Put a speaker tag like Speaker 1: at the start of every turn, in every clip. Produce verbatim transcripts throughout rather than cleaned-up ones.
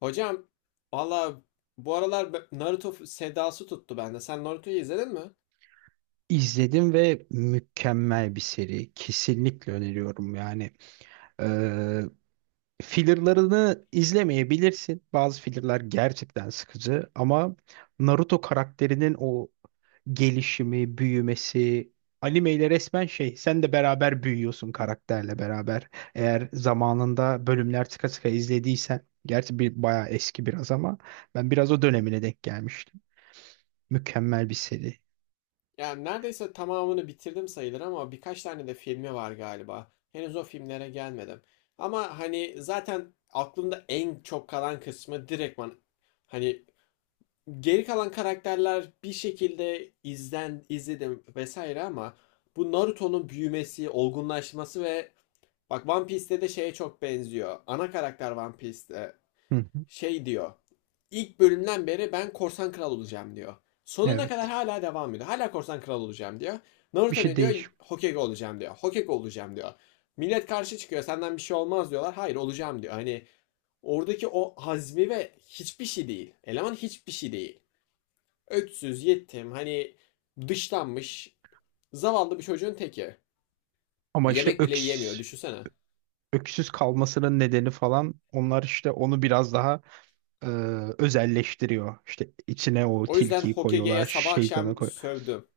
Speaker 1: Hocam valla bu aralar be- Naruto f- sedası tuttu bende. Sen Naruto'yu izledin mi?
Speaker 2: İzledim ve mükemmel bir seri. Kesinlikle öneriyorum yani. Ee, fillerlarını izlemeyebilirsin. Bazı fillerlar gerçekten sıkıcı ama Naruto karakterinin o gelişimi, büyümesi, animeyle resmen şey, sen de beraber büyüyorsun karakterle beraber. Eğer zamanında bölümler sıka sıka izlediysen, gerçi bir bayağı eski biraz ama ben biraz o dönemine denk gelmiştim. Mükemmel bir seri.
Speaker 1: Yani neredeyse tamamını bitirdim sayılır ama birkaç tane de filmi var galiba. Henüz o filmlere gelmedim. Ama hani zaten aklımda en çok kalan kısmı direktman hani geri kalan karakterler bir şekilde izlen izledim vesaire ama bu Naruto'nun büyümesi, olgunlaşması ve bak One Piece'te de şeye çok benziyor. Ana karakter One Piece'te
Speaker 2: Hı hı.
Speaker 1: şey diyor. İlk bölümden beri ben korsan kral olacağım diyor. Sonuna kadar
Speaker 2: Evet.
Speaker 1: hala devam ediyor. Hala korsan kral olacağım diyor.
Speaker 2: Bir
Speaker 1: Naruto
Speaker 2: şey
Speaker 1: ne diyor?
Speaker 2: değiş.
Speaker 1: Hokage olacağım diyor. Hokage olacağım diyor. Millet karşı çıkıyor. Senden bir şey olmaz diyorlar. Hayır olacağım diyor. Hani oradaki o hazmi ve hiçbir şey değil. Eleman hiçbir şey değil. Öksüz, yetim, hani dışlanmış, zavallı bir çocuğun teki.
Speaker 2: Ama işte
Speaker 1: Yemek bile yiyemiyor
Speaker 2: öks,
Speaker 1: düşünsene.
Speaker 2: öksüz kalmasının nedeni falan onlar işte onu biraz daha e, özelleştiriyor. İşte içine o
Speaker 1: O yüzden
Speaker 2: tilkiyi
Speaker 1: Hokage'ye
Speaker 2: koyuyorlar,
Speaker 1: sabah
Speaker 2: şeytanı
Speaker 1: akşam
Speaker 2: koyuyor.
Speaker 1: sövdüm.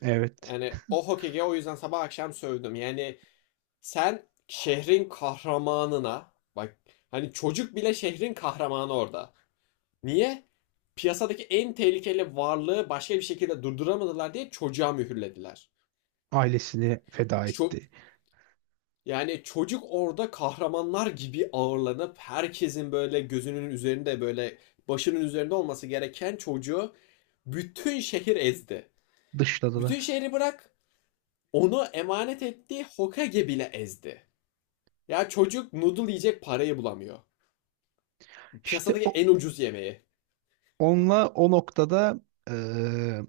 Speaker 2: Evet.
Speaker 1: Yani o Hokage'ye o yüzden sabah akşam sövdüm. Yani sen şehrin kahramanına bak, hani çocuk bile şehrin kahramanı orada. Niye? Piyasadaki en tehlikeli varlığı başka bir şekilde durduramadılar diye çocuğa mühürlediler.
Speaker 2: Ailesini feda
Speaker 1: Ço-
Speaker 2: etti.
Speaker 1: yani çocuk orada kahramanlar gibi ağırlanıp herkesin böyle gözünün üzerinde böyle başının üzerinde olması gereken çocuğu bütün şehir ezdi.
Speaker 2: Dışladılar.
Speaker 1: Bütün şehri bırak, onu emanet ettiği Hokage bile ezdi. Ya çocuk noodle yiyecek parayı bulamıyor.
Speaker 2: İşte
Speaker 1: Piyasadaki
Speaker 2: o,
Speaker 1: en ucuz yemeği.
Speaker 2: onunla o noktada eee,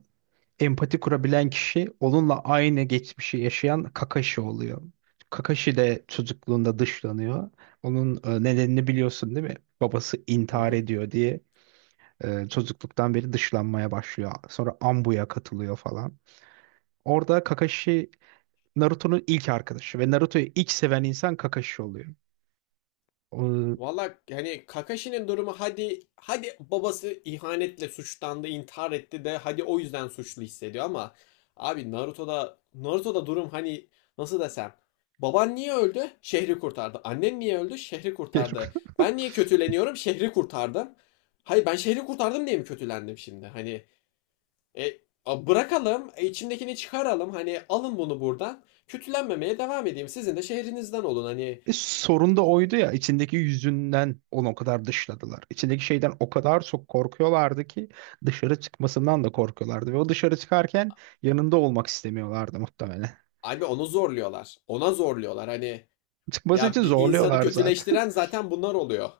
Speaker 2: empati kurabilen kişi onunla aynı geçmişi yaşayan Kakashi oluyor. Kakashi de çocukluğunda dışlanıyor. Onun e, nedenini biliyorsun değil mi? Babası intihar
Speaker 1: Mhm.
Speaker 2: ediyor diye e, çocukluktan beri dışlanmaya başlıyor. Sonra Ambu'ya katılıyor falan. Orada Kakashi Naruto'nun ilk arkadaşı ve Naruto'yu ilk seven insan Kakashi oluyor. O,
Speaker 1: Valla hani Kakashi'nin durumu hadi hadi babası ihanetle suçlandı, intihar etti de hadi o yüzden suçlu hissediyor ama abi Naruto'da Naruto'da durum hani nasıl desem baban niye öldü? Şehri kurtardı. Annen niye öldü? Şehri kurtardı. Ben niye kötüleniyorum? Şehri kurtardım. Hayır ben şehri kurtardım diye mi kötülendim şimdi? Hani e, a- bırakalım, e, içimdekini çıkaralım. Hani alın bunu buradan. Kötülenmemeye devam edeyim. Sizin de şehrinizden olun. Hani
Speaker 2: E, sorun da oydu ya içindeki yüzünden onu o kadar dışladılar. İçindeki şeyden o kadar çok korkuyorlardı ki dışarı çıkmasından da korkuyorlardı. Ve o dışarı çıkarken yanında olmak istemiyorlardı muhtemelen.
Speaker 1: abi onu zorluyorlar. Ona zorluyorlar. Hani
Speaker 2: Çıkması için
Speaker 1: ya bir insanı
Speaker 2: zorluyorlar zaten.
Speaker 1: kötüleştiren zaten bunlar oluyor.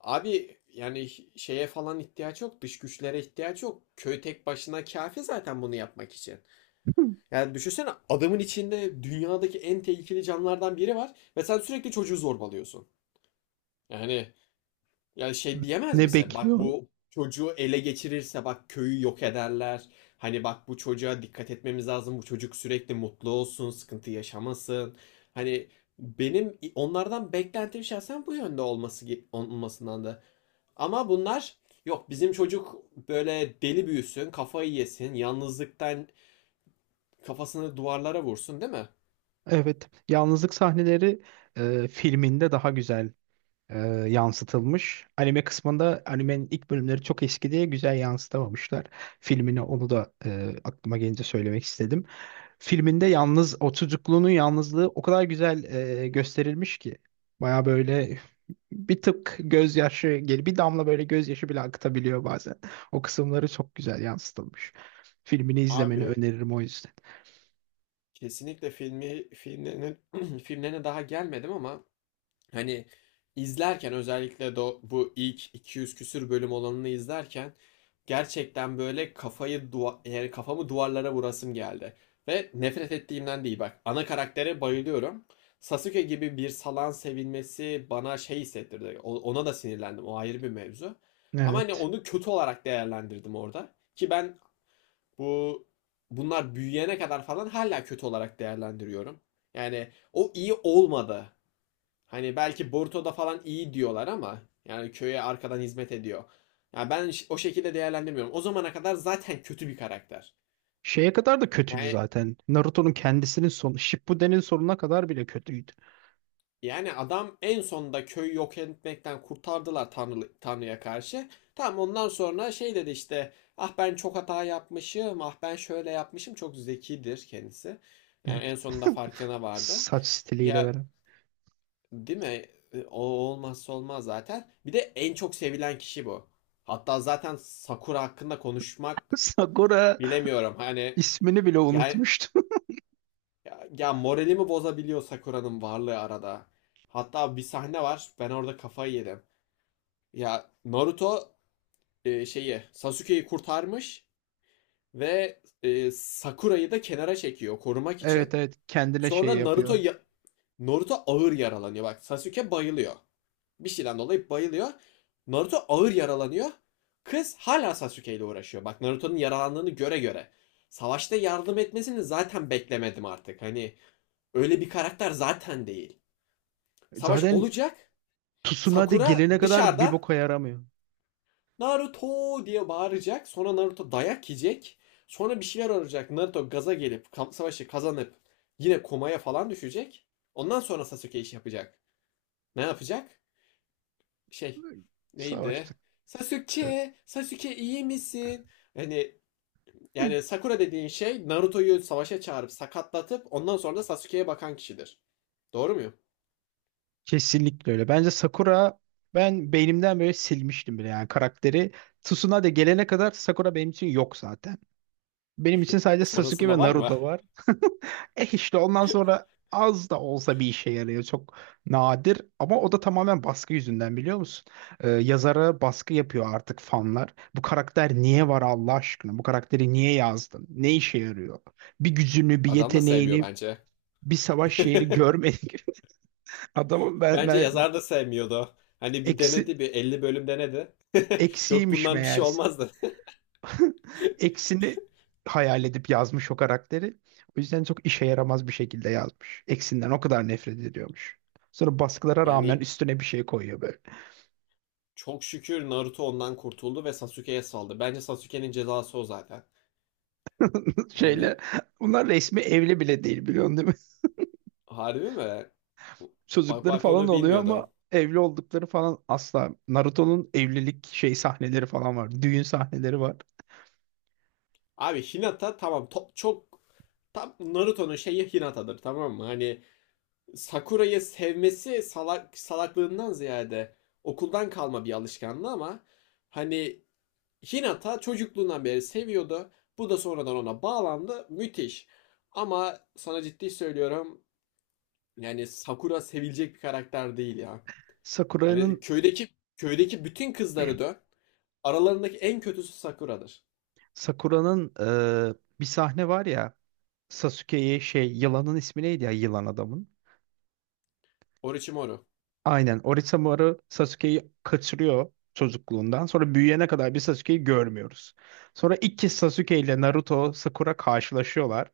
Speaker 1: Abi yani şeye falan ihtiyaç yok, dış güçlere ihtiyaç yok. Köy tek başına kafi zaten bunu yapmak için. Yani düşünsene adamın içinde dünyadaki en tehlikeli canlılardan biri var ve sen sürekli çocuğu zorbalıyorsun. Yani ya şey diyemez
Speaker 2: Ne
Speaker 1: misin? Bak
Speaker 2: bekliyorsun?
Speaker 1: bu çocuğu ele geçirirse bak köyü yok ederler. Hani bak bu çocuğa dikkat etmemiz lazım. Bu çocuk sürekli mutlu olsun, sıkıntı yaşamasın. Hani benim onlardan beklentim şahsen bu yönde olması ge- olmasından da. Ama bunlar yok bizim çocuk böyle deli büyüsün, kafayı yesin, yalnızlıktan kafasını duvarlara vursun değil mi?
Speaker 2: Evet. Yalnızlık sahneleri e, filminde daha güzel e, yansıtılmış. Anime kısmında animenin ilk bölümleri çok eski diye güzel yansıtamamışlar. Filmini onu da e, aklıma gelince söylemek istedim. Filminde yalnız o çocukluğunun yalnızlığı o kadar güzel e, gösterilmiş ki. Baya böyle bir tık gözyaşı gel bir damla böyle gözyaşı bile akıtabiliyor bazen. O kısımları çok güzel yansıtılmış. Filmini izlemeni
Speaker 1: Abi
Speaker 2: öneririm o yüzden.
Speaker 1: kesinlikle filmi filmlerine filmlerine daha gelmedim ama hani izlerken özellikle do- bu ilk iki yüz küsür bölüm olanını izlerken gerçekten böyle kafayı duva yani kafamı duvarlara vurasım geldi. Ve nefret ettiğimden değil bak. Ana karaktere bayılıyorum. Sasuke gibi bir salan sevilmesi bana şey hissettirdi. O- Ona da sinirlendim. O ayrı bir mevzu. Ama hani
Speaker 2: Evet.
Speaker 1: onu kötü olarak değerlendirdim orada. Ki ben bu bunlar büyüyene kadar falan hala kötü olarak değerlendiriyorum. Yani o iyi olmadı. Hani belki Boruto'da falan iyi diyorlar ama yani köye arkadan hizmet ediyor. Yani ben ş- o şekilde değerlendirmiyorum. O zamana kadar zaten kötü bir karakter.
Speaker 2: Şeye kadar da kötüydü
Speaker 1: Yani
Speaker 2: zaten. Naruto'nun kendisinin sonu, Shippuden'in sonuna kadar bile kötüydü.
Speaker 1: yani adam en sonunda köyü yok etmekten kurtardılar Tanrı, Tanrı'ya karşı. Tamam ondan sonra şey dedi işte ah ben çok hata yapmışım ah ben şöyle yapmışım çok zekidir kendisi. Yani en
Speaker 2: Evet.
Speaker 1: sonunda farkına vardı.
Speaker 2: Saç stiliyle
Speaker 1: Ya
Speaker 2: veren.
Speaker 1: değil mi? E, o olmazsa olmaz zaten. Bir de en çok sevilen kişi bu. Hatta zaten Sakura hakkında konuşmak
Speaker 2: Sakura
Speaker 1: bilemiyorum. Hani
Speaker 2: ismini bile
Speaker 1: yani
Speaker 2: unutmuştu.
Speaker 1: ya, ya moralimi bozabiliyor Sakura'nın varlığı arada. Hatta bir sahne var. Ben orada kafayı yedim. Ya Naruto e, şeyi Sasuke'yi kurtarmış ve e, Sakura'yı da kenara çekiyor korumak
Speaker 2: Evet,
Speaker 1: için.
Speaker 2: evet, kendine şey
Speaker 1: Sonra Naruto
Speaker 2: yapıyor.
Speaker 1: ya- Naruto ağır yaralanıyor. Bak Sasuke bayılıyor. Bir şeyden dolayı bayılıyor. Naruto ağır yaralanıyor. Kız hala Sasuke ile uğraşıyor. Bak Naruto'nun yaralandığını göre göre. Savaşta yardım etmesini zaten beklemedim artık. Hani öyle bir karakter zaten değil. Savaş
Speaker 2: Zaten
Speaker 1: olacak.
Speaker 2: Tsunade
Speaker 1: Sakura
Speaker 2: gelene kadar bir
Speaker 1: dışarıdan
Speaker 2: boka yaramıyor.
Speaker 1: Naruto diye bağıracak. Sonra Naruto dayak yiyecek. Sonra bir şeyler olacak. Naruto gaza gelip kam- savaşı kazanıp yine komaya falan düşecek. Ondan sonra Sasuke iş yapacak. Ne yapacak? Şey neydi?
Speaker 2: Savaştık. Evet.
Speaker 1: Sasuke, Sasuke iyi misin? Hani yani Sakura dediğin şey Naruto'yu savaşa çağırıp sakatlatıp ondan sonra da Sasuke'ye bakan kişidir. Doğru muyum?
Speaker 2: Kesinlikle öyle. Bence Sakura ben beynimden böyle silmiştim bile yani karakteri. Tsunade gelene kadar Sakura benim için yok zaten. Benim için sadece Sasuke
Speaker 1: Sonrasında
Speaker 2: ve
Speaker 1: var mı?
Speaker 2: Naruto var. Eh işte ondan sonra az da olsa bir işe yarıyor. Çok nadir ama o da tamamen baskı yüzünden biliyor musun? Ee, yazara baskı yapıyor artık fanlar. Bu karakter niye var Allah aşkına? Bu karakteri niye yazdın? Ne işe yarıyor? Bir gücünü, bir
Speaker 1: Adam da sevmiyor
Speaker 2: yeteneğini,
Speaker 1: bence.
Speaker 2: bir savaş şeyini görmedik. Adamın ben,
Speaker 1: Bence
Speaker 2: ben
Speaker 1: yazar da sevmiyordu. Hani bir
Speaker 2: eksi,
Speaker 1: denedi bir elli bölüm denedi. Yok
Speaker 2: eksiymiş
Speaker 1: bundan bir şey
Speaker 2: meğerse.
Speaker 1: olmazdı.
Speaker 2: Eksini hayal edip yazmış o karakteri. O yüzden çok işe yaramaz bir şekilde yazmış. Eksinden o kadar nefret ediyormuş. Sonra baskılara rağmen
Speaker 1: Yani
Speaker 2: üstüne bir şey koyuyor böyle.
Speaker 1: çok şükür Naruto ondan kurtuldu ve Sasuke'ye saldı. Bence Sasuke'nin cezası o zaten.
Speaker 2: Şeyle.
Speaker 1: Yani
Speaker 2: Bunlar resmi evli bile değil biliyorsun değil mi?
Speaker 1: harbi mi? Bak
Speaker 2: Çocukları
Speaker 1: bak
Speaker 2: falan
Speaker 1: onu
Speaker 2: oluyor ama
Speaker 1: bilmiyordum.
Speaker 2: evli oldukları falan asla. Naruto'nun evlilik şey sahneleri falan var. Düğün sahneleri var.
Speaker 1: Abi Hinata tamam top çok tam Naruto'nun şeyi Hinata'dır tamam mı? Hani Sakura'yı sevmesi salak salaklığından ziyade okuldan kalma bir alışkanlığı ama hani Hinata çocukluğundan beri seviyordu. Bu da sonradan ona bağlandı. Müthiş. Ama sana ciddi söylüyorum yani Sakura sevilecek bir karakter değil ya. Yani
Speaker 2: Sakura'nın
Speaker 1: köydeki köydeki bütün kızları dön. Aralarındaki en kötüsü Sakura'dır.
Speaker 2: Sakura'nın eee, bir sahne var ya Sasuke'ye şey yılanın ismi neydi ya yılan adamın?
Speaker 1: Orochimaru.
Speaker 2: Aynen Orochimaru Sasuke'yi kaçırıyor çocukluğundan. Sonra büyüyene kadar bir Sasuke'yi görmüyoruz. Sonra ilk kez Sasuke ile Naruto Sakura karşılaşıyorlar.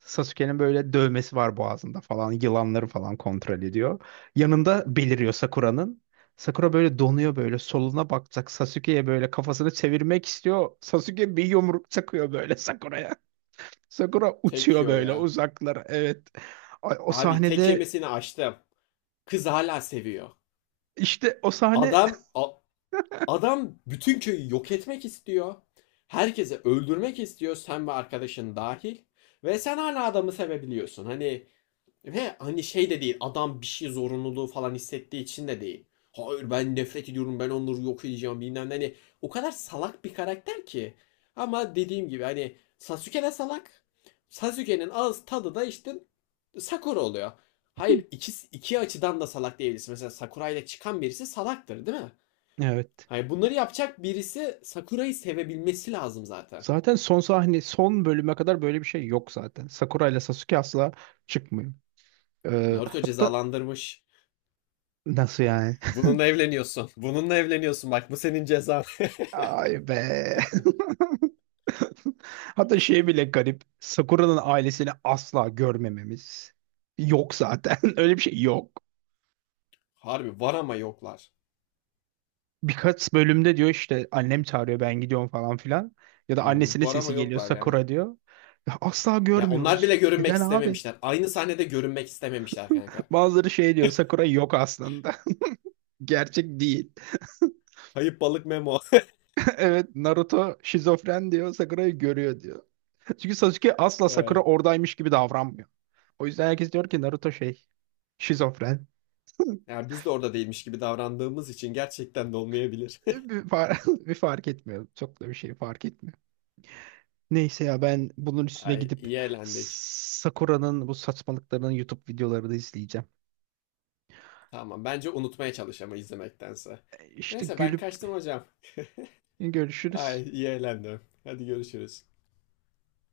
Speaker 2: Sasuke'nin böyle dövmesi var boğazında falan. Yılanları falan kontrol ediyor. Yanında beliriyor Sakura'nın. Sakura böyle donuyor böyle soluna bakacak. Sasuke'ye böyle kafasını çevirmek istiyor. Sasuke bir yumruk çakıyor böyle Sakura'ya. Sakura uçuyor
Speaker 1: Tekyo
Speaker 2: böyle
Speaker 1: ya.
Speaker 2: uzaklara. Evet. Ay, o
Speaker 1: Abi tek
Speaker 2: sahnede
Speaker 1: yemesini açtım. Kız hala seviyor.
Speaker 2: işte o sahne
Speaker 1: Adam a- adam bütün köyü yok etmek istiyor. Herkese öldürmek istiyor sen ve arkadaşın dahil. Ve sen hala adamı sevebiliyorsun. Hani ve hani şey de değil adam bir şey zorunluluğu falan hissettiği için de değil. Hayır ben nefret ediyorum ben onları yok edeceğim bilmem ne. Hani o kadar salak bir karakter ki. Ama dediğim gibi hani Sasuke de salak. Sasuke'nin ağız tadı da işte Sakura oluyor. Hayır iki, iki açıdan da salak diyebilirsin. Mesela Sakura ile çıkan birisi salaktır değil mi?
Speaker 2: Evet.
Speaker 1: Hayır bunları yapacak birisi Sakura'yı sevebilmesi lazım zaten.
Speaker 2: Zaten son sahne, son bölüme kadar böyle bir şey yok zaten. Sakura ile Sasuke asla çıkmıyor. Ee,
Speaker 1: Naruto
Speaker 2: hatta
Speaker 1: cezalandırmış.
Speaker 2: nasıl yani?
Speaker 1: Bununla evleniyorsun. Bununla evleniyorsun bak bu senin cezan.
Speaker 2: Ay be. Hatta şey bile garip. Sakura'nın ailesini asla görmememiz. Yok zaten. Öyle bir şey yok.
Speaker 1: Harbi var ama yoklar.
Speaker 2: Birkaç bölümde diyor işte annem çağırıyor ben gidiyorum falan filan. Ya da
Speaker 1: Hmm,
Speaker 2: annesinin
Speaker 1: var ama
Speaker 2: sesi geliyor
Speaker 1: yoklar yani.
Speaker 2: Sakura diyor. Ya asla
Speaker 1: Ya onlar
Speaker 2: görmüyoruz.
Speaker 1: bile görünmek
Speaker 2: Neden abi?
Speaker 1: istememişler. Aynı sahnede görünmek istememişler kanka.
Speaker 2: Bazıları şey diyor Sakura yok aslında. Gerçek değil.
Speaker 1: Kayıp balık Memo.
Speaker 2: Evet Naruto şizofren diyor Sakura'yı görüyor diyor. Çünkü Sasuke asla Sakura
Speaker 1: Ay.
Speaker 2: oradaymış gibi davranmıyor. O yüzden herkes diyor ki Naruto şey şizofren.
Speaker 1: Ya biz de orada değilmiş gibi davrandığımız için gerçekten de olmayabilir.
Speaker 2: Bir, far bir fark etmiyor. Çok da bir şey fark etmiyor. Neyse ya ben bunun üstüne
Speaker 1: Ay
Speaker 2: gidip
Speaker 1: iyi eğlendik.
Speaker 2: Sakura'nın bu saçmalıklarının YouTube videolarını izleyeceğim.
Speaker 1: Tamam bence unutmaya çalış ama izlemektense.
Speaker 2: İşte
Speaker 1: Neyse ben
Speaker 2: gülüp
Speaker 1: kaçtım hocam. Ay
Speaker 2: görüşürüz.
Speaker 1: iyi eğlendim. Hadi görüşürüz.